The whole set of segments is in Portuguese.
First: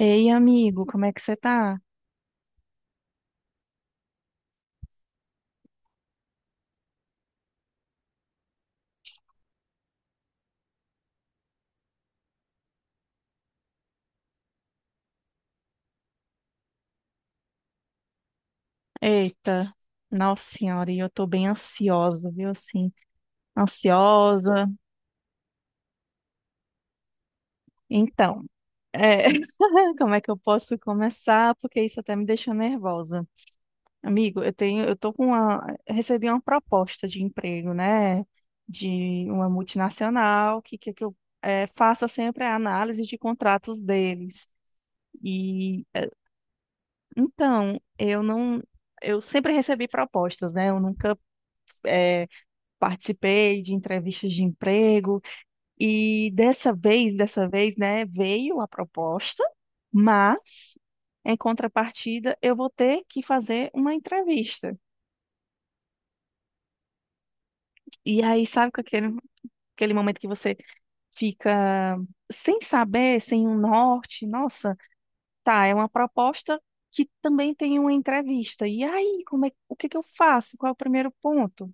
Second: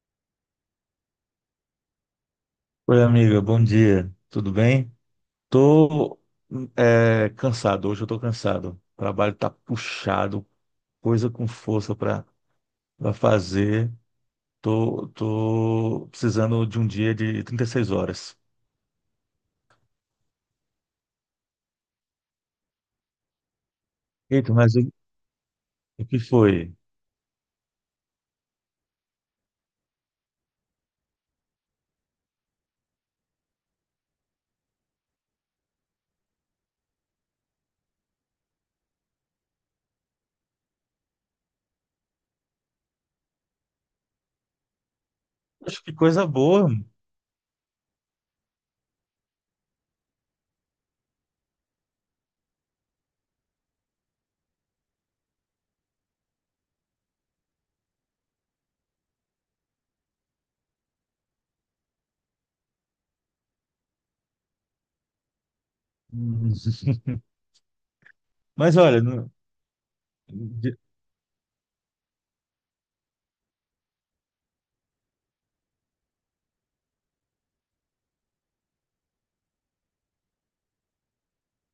Ei, amigo, como é que você tá? Oi, amiga, bom dia. Tudo bem? Tô cansado, hoje eu tô cansado. O trabalho tá puxado, coisa com força para fazer. Tô precisando de um dia de 36 horas. Eita, nossa senhora, e eu tô bem ansiosa, viu? Assim, Eita, ansiosa. mas o que foi? Então, é, como é que eu posso começar? Porque isso até me deixa nervosa. Amigo, eu tenho, eu tô com uma, recebi uma proposta de emprego, né? De uma multinacional, que eu faça sempre a análise de contratos deles. Acho E, que é, coisa boa. então, eu não, eu sempre recebi propostas, né? Eu nunca é, participei de entrevistas de emprego, e dessa vez, né, veio a proposta, mas em contrapartida eu vou ter que fazer uma entrevista. Hum. E aí, sabe, Mas com olha, aquele, aquele momento que você de- fica sem saber, sem um norte, nossa, tá, é uma proposta que também tem uma entrevista. E aí, como é, o que que eu faço? Qual é o primeiro ponto?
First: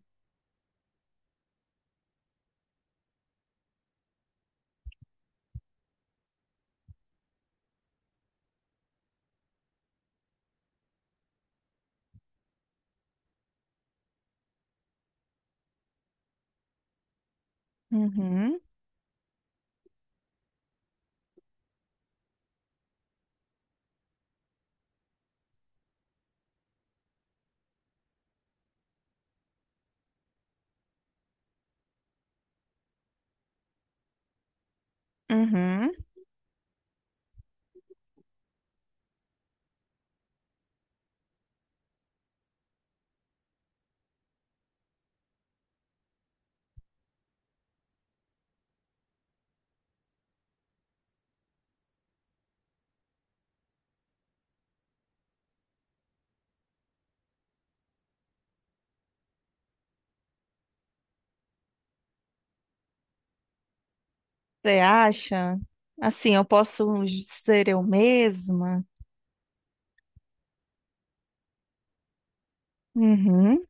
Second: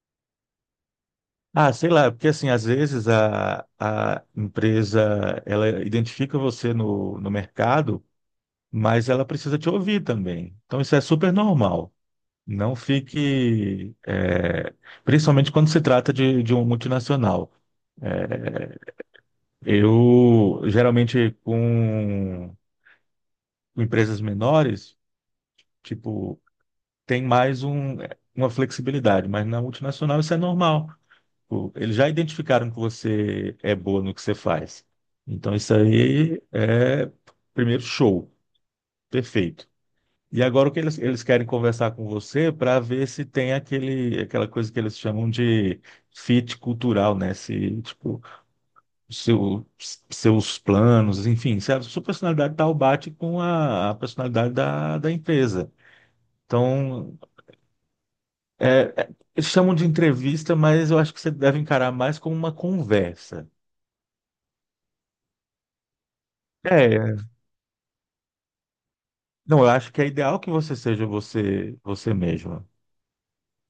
sei lá, porque assim, às vezes a empresa ela identifica você no mercado, mas ela precisa te ouvir também. Então, isso é super normal. Não fique, principalmente quando se trata de um multinacional. É, Uhum, eu, geralmente, com empresas menores, tipo, tem mais uma flexibilidade, mas na multinacional isso é normal. Tipo, eles já identificaram que você é boa no que você faz. Então, isso uhum. aí é, primeiro, show, perfeito. E agora o que eles querem conversar com você para ver se tem aquela coisa que eles chamam de fit cultural, né? Se, tipo, seu, seus planos, enfim, se a sua personalidade tal bate com a personalidade da empresa. Então, eles chamam de entrevista, mas eu acho que você deve encarar mais como uma conversa. Você acha? Assim, eu posso É, ser eu mesma? não, eu acho que é ideal que você seja você mesma, Uhum.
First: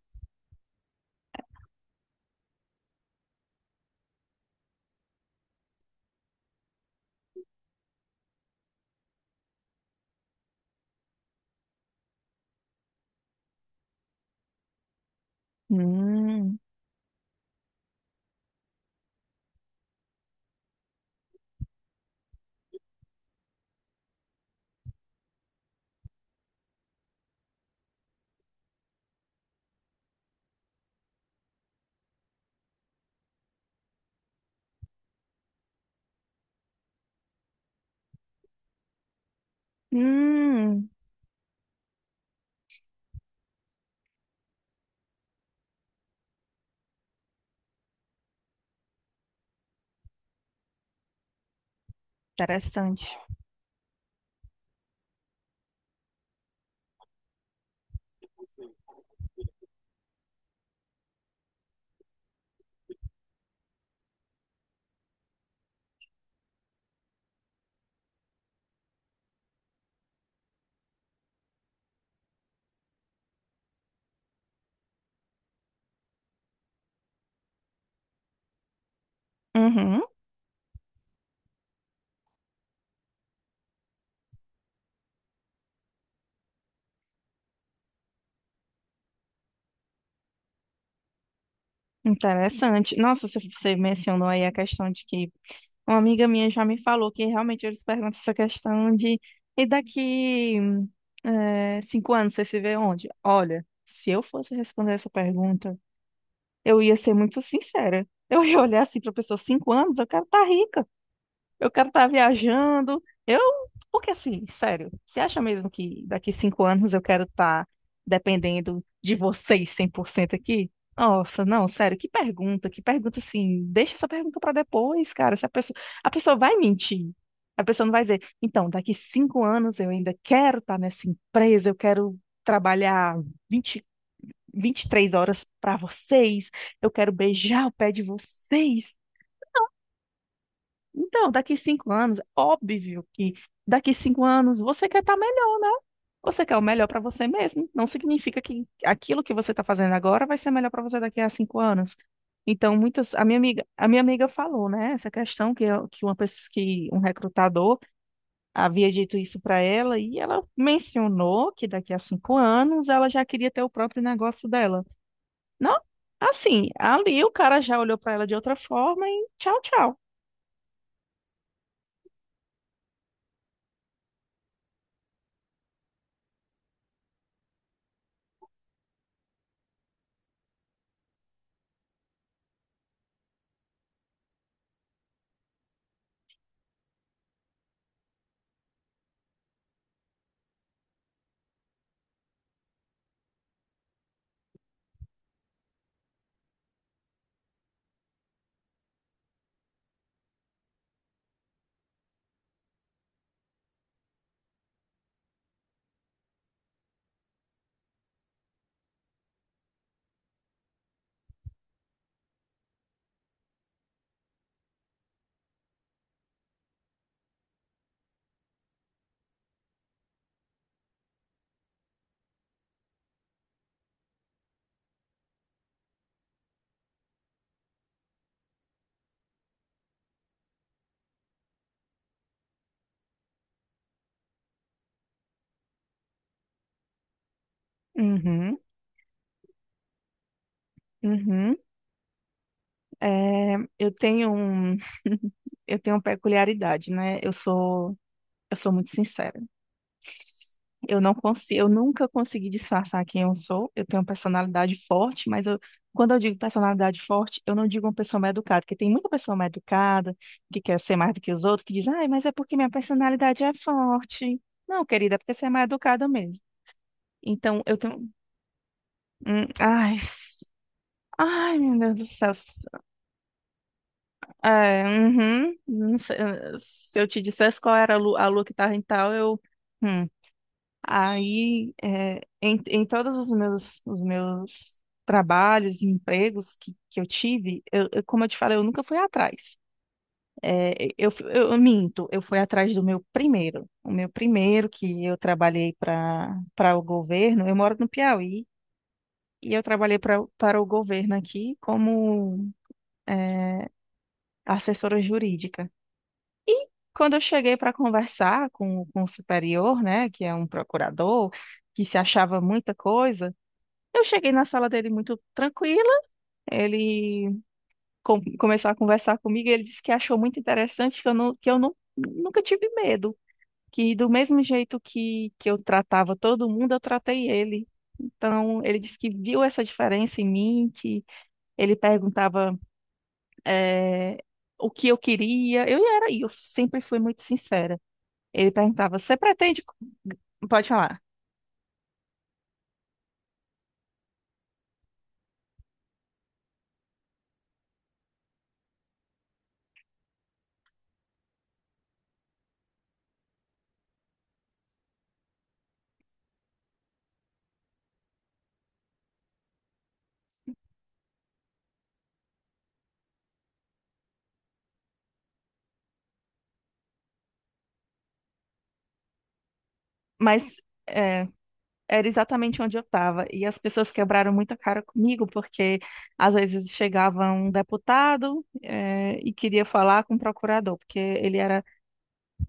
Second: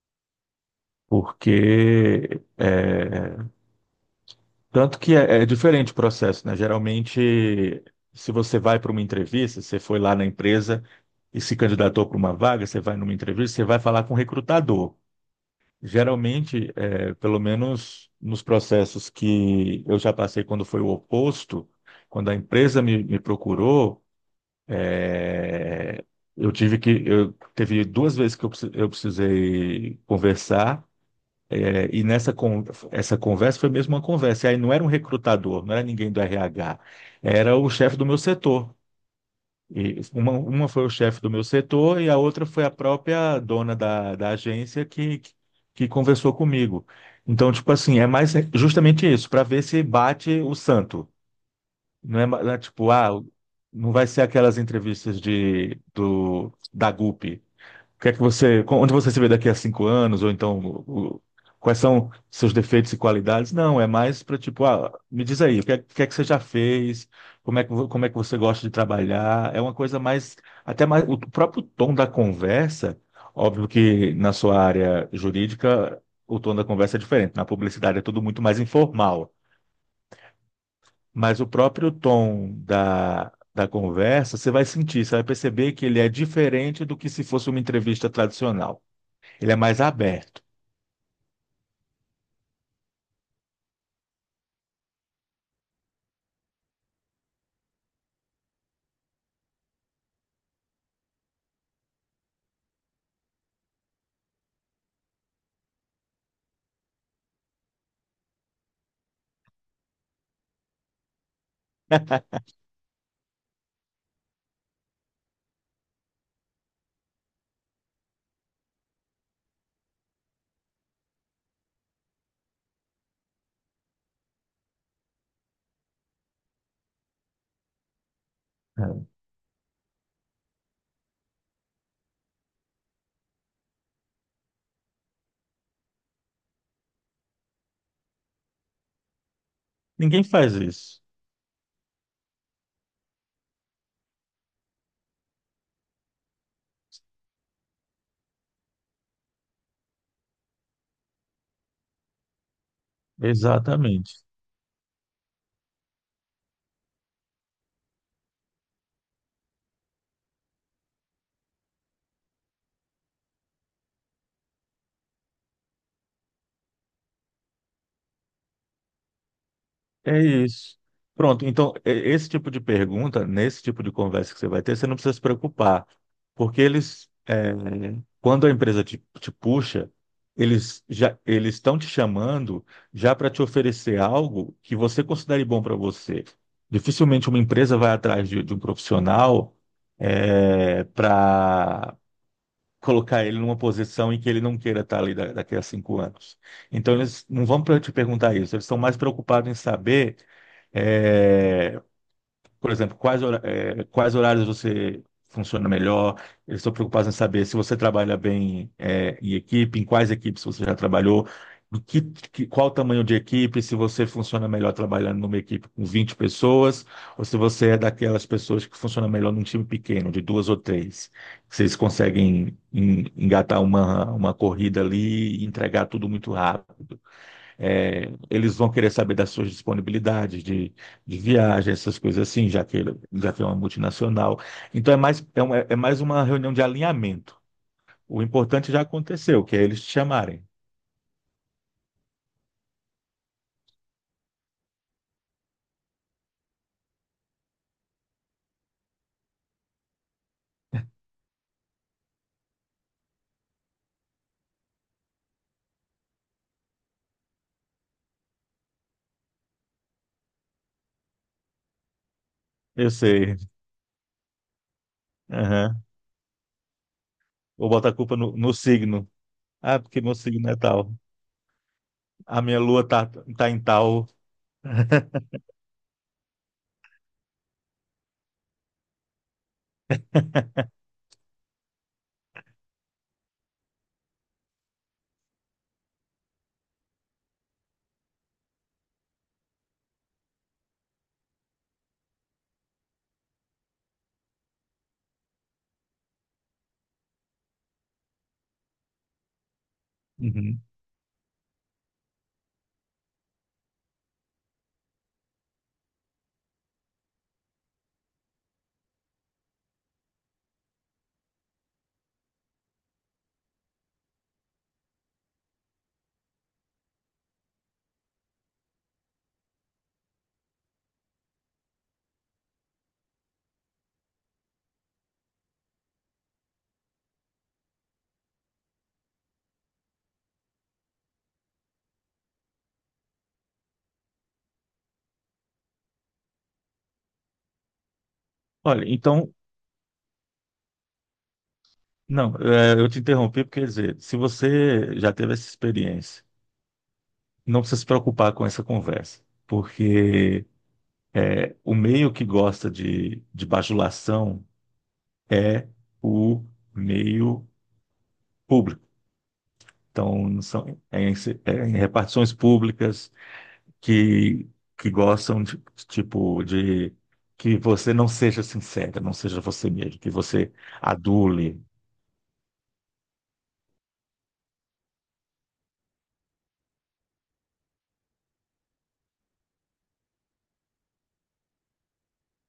porque tanto que é diferente o processo, né? Geralmente, se você vai para uma entrevista, você foi lá na empresa e se candidatou para uma vaga, você vai numa entrevista, você vai falar com o recrutador. Hum. Geralmente, pelo menos nos processos que eu já passei quando foi o oposto, quando a empresa me procurou, é, eu tive que, eu teve duas vezes que eu, precis- eu precisei conversar. É, E nessa con- essa conversa foi mesmo uma conversa. E aí não era um recrutador, não era ninguém do RH, era o chefe do meu setor. E uma foi Hum. o chefe do meu setor e a outra foi a própria dona da agência que conversou comigo. Então, tipo assim, é mais justamente isso, para ver se bate o santo. Não é tipo, Interessante. ah, não vai ser aquelas entrevistas da GUP, o que é que você, onde você se vê daqui a 5 anos, ou então o- quais são seus defeitos e qualidades? Não, é mais para tipo, ah, me diz aí, o que é que você já fez? Como é como é que você gosta de trabalhar? É uma coisa mais, até mais, o próprio tom da conversa, óbvio que na sua área jurídica o tom da conversa é diferente, na publicidade é tudo muito mais informal, Uhum. mas o próprio tom da conversa, você vai sentir, você vai perceber que ele é diferente do que se fosse uma entrevista tradicional. Ele é mais aberto. Interessante. Nossa, você mencionou aí a questão de que uma amiga minha já me falou que realmente eles perguntam essa questão de, e daqui 5 anos você se vê onde? Olha, se eu fosse responder essa pergunta, eu ia ser muito sincera. Eu ia olhar assim para a pessoa, 5 anos, eu quero estar rica. Eu quero estar viajando. Porque assim, sério, você acha mesmo que daqui 5 anos eu quero estar dependendo de vocês 100% aqui? Nossa, não, sério, que pergunta, que pergunta, assim, deixa essa pergunta para depois, cara. Se a pessoa, A pessoa vai mentir. A pessoa não vai dizer, então, daqui É. 5 anos eu ainda quero estar nessa empresa, eu quero trabalhar vinte, 23 horas para vocês, eu quero beijar o pé de vocês. Ninguém faz isso. Então, daqui cinco anos, óbvio que daqui 5 anos você quer estar melhor, né? Você quer o melhor para você mesmo. Não significa que aquilo que você está fazendo agora vai ser melhor para você daqui a 5 anos. Então, muitas, a minha amiga, a minha Exatamente. amiga falou, né? Essa questão que, que um recrutador havia dito isso para ela, e ela mencionou que daqui a 5 anos ela já queria ter o próprio negócio dela. Não, assim, ali o cara já olhou para ela de outra forma, e tchau, tchau. É isso. Pronto, então, esse tipo de pergunta, nesse tipo de conversa que você vai ter, você não precisa se preocupar, porque eles, quando a empresa te puxa, eles estão te chamando já para te oferecer algo que você considere bom para você. Dificilmente uma empresa vai atrás de um profissional, para colocar ele numa posição em que ele não queira estar ali daqui a 5 anos. Então, eles não vão te perguntar isso, eles estão mais preocupados em saber. eh, por exemplo, quais horários você funciona melhor? Eles estão preocupados em saber se você trabalha bem, em equipe, em quais equipes você já trabalhou, qual o tamanho de equipe, se você funciona melhor trabalhando numa equipe com 20 pessoas, ou se você é daquelas pessoas que funciona melhor num time pequeno, de duas ou três. Vocês conseguem engatar uma corrida ali e entregar tudo muito rápido. É, eles vão querer saber das suas disponibilidades de viagem, essas coisas assim, já que, já que é uma multinacional. Então é mais, é, uma, é é mais uma reunião de alinhamento. O Uhum, importante já aconteceu, que é eles te chamarem. uhum. É, eu tenho uma peculiaridade, né? Eu sou muito sincera. Eu não consigo, eu nunca consegui disfarçar quem eu sou. Eu tenho uma personalidade forte, quando eu digo personalidade forte, eu não digo uma pessoa mal educada, porque tem muita pessoa mal educada que quer ser mais do que os outros, que diz, ai, mas é porque minha Eu sei. personalidade é forte. Não, querida, é porque você é mal Aham. educada mesmo. Então, Vou eu botar a tenho. culpa no signo. Ah, Ai, porque meu signo é tal. ai, meu Deus do céu. A minha tá em tal. É, uhum, não sei, se eu te dissesse qual era a lua que estava em tal, eu. hum, Aí, em todos os meus trabalhos e empregos que eu tive, como eu te falei, eu nunca fui atrás. Eu minto, eu fui atrás do meu primeiro. O meu primeiro que eu trabalhei para o governo, eu moro no Piauí, e eu trabalhei para Uhum. o governo aqui como é, assessora jurídica. Quando eu cheguei para conversar com o superior, né, que é um procurador, que se achava muita coisa, eu cheguei na sala dele muito tranquila. Ele começou a conversar comigo, e ele disse que achou muito interessante que eu não, nunca tive medo. Que do mesmo jeito que eu tratava todo mundo, eu tratei ele. Então, ele disse que viu essa diferença em mim, que ele perguntava eh, o que eu queria. E eu sempre fui muito sincera. Ele Olha, perguntava: você então, pretende. Pode falar. não, eu te interrompi porque, quer dizer, se você já teve essa experiência, não precisa se preocupar com essa conversa, porque é, o meio que gosta de bajulação é o meio público. Então, é em, é em repartições públicas que, que gostam de, tipo, de que você não seja sincera, não seja você mesmo, que Mas, você eh, adule. era exatamente onde eu estava. E as pessoas quebraram muita cara comigo, porque às vezes chegava um deputado e queria falar com o procurador, porque ele era,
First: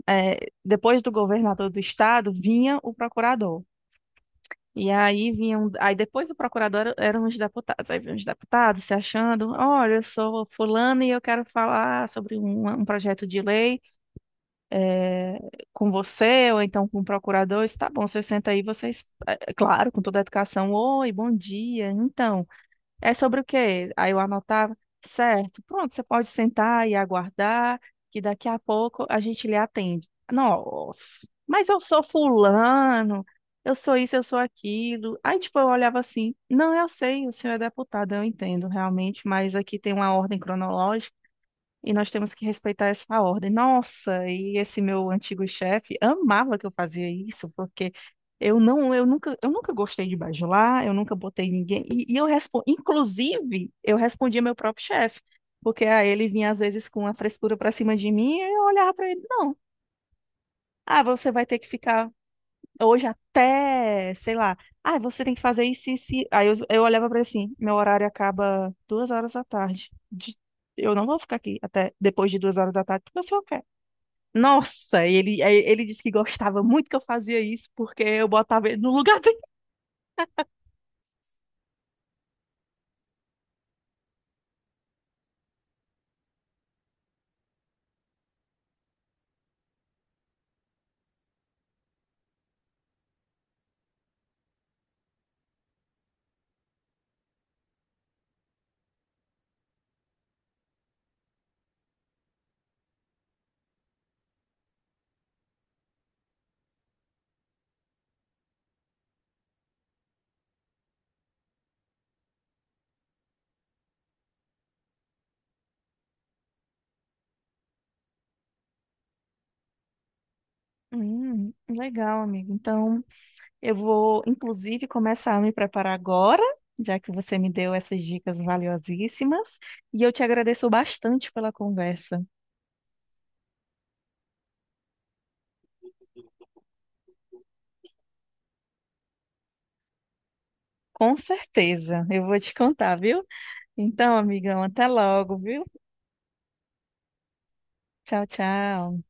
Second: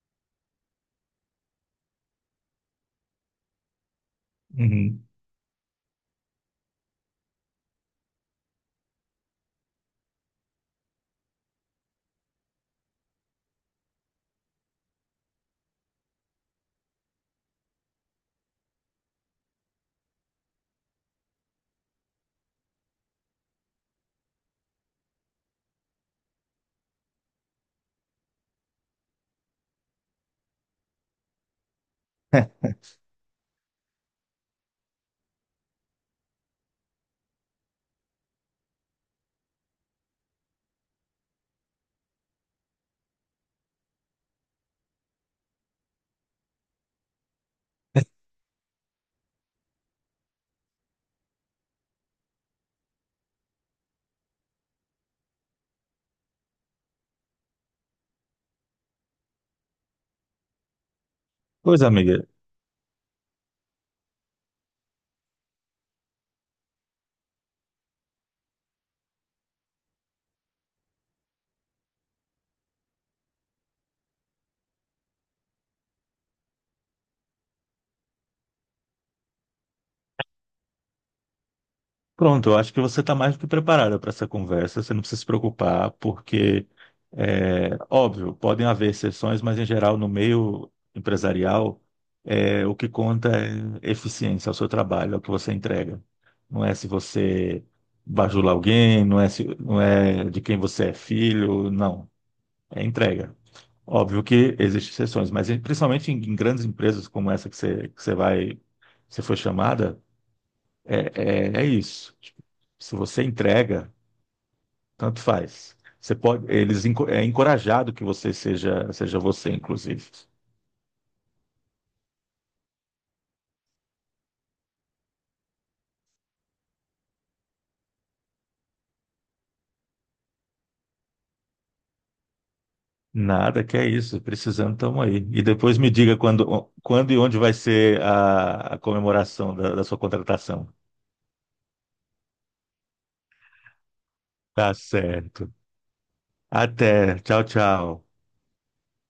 depois do governador do estado, vinha o procurador. E Uhum. aí vinham, aí depois do procurador eram os deputados, aí vinham os deputados se achando, olha, eu sou fulano e eu quero falar sobre um projeto de lei eh, com você ou então com o procurador. Isso tá bom, você senta aí, vocês, claro, com toda a educação, oi, bom dia, então, é sobre o quê? Aí eu anotava, certo, pronto, você pode sentar e aguardar, que daqui a pouco a gente lhe atende. Nossa, mas eu sou fulano, eu sou isso, eu sou aquilo. Aí, tipo, eu olhava assim, não, eu sei, o senhor é deputado, eu entendo realmente, mas aqui tem uma ordem cronológica, e nós temos que respeitar essa ordem. Nossa, e esse meu antigo chefe amava que eu fazia isso, porque eu não, eu nunca gostei de bajular, eu nunca botei ninguém. E eu respondo, inclusive, eu respondia meu próprio chefe, porque ah, ele vinha às vezes com a frescura para cima de mim, e eu olhava para ele, não. Ah, você vai ter que Pois, ficar amiga, hoje até, sei lá, ah, você tem que fazer isso e isso. Aí eu olhava pra ele assim, meu horário acaba 2 horas da tarde. Eu não vou ficar aqui até depois de 2 horas da tarde, porque o senhor quer. Nossa, e ele, aí ele disse que gostava muito que eu fazia isso, porque eu botava ele no lugar dele. pronto, eu acho que você está mais do que preparada para essa conversa, você não precisa se preocupar, porque, é, óbvio, podem haver exceções, mas em geral, no meio empresarial, é, o que conta é eficiência, é o seu trabalho, é o que você entrega. Não é se você bajula alguém, não é, se, não é de quem você é filho, não, é entrega. Óbvio que existem exceções, mas principalmente em, em grandes empresas como essa que que você vai, que você foi chamada, é isso. Tipo, se você entrega, tanto faz. Você pode, é encorajado que você seja você, inclusive. Legal, amigo. Então, eu vou, inclusive, começar a me preparar agora, já que você me deu essas dicas valiosíssimas. E eu te agradeço bastante pela conversa. Nada, que é isso. Precisando, estamos aí. E depois me diga quando e onde vai ser a comemoração da sua contratação. Com certeza, eu vou te contar, viu? Então, amigão, Tá até logo, certo. viu? Até. Tchau, tchau. Tchau, tchau.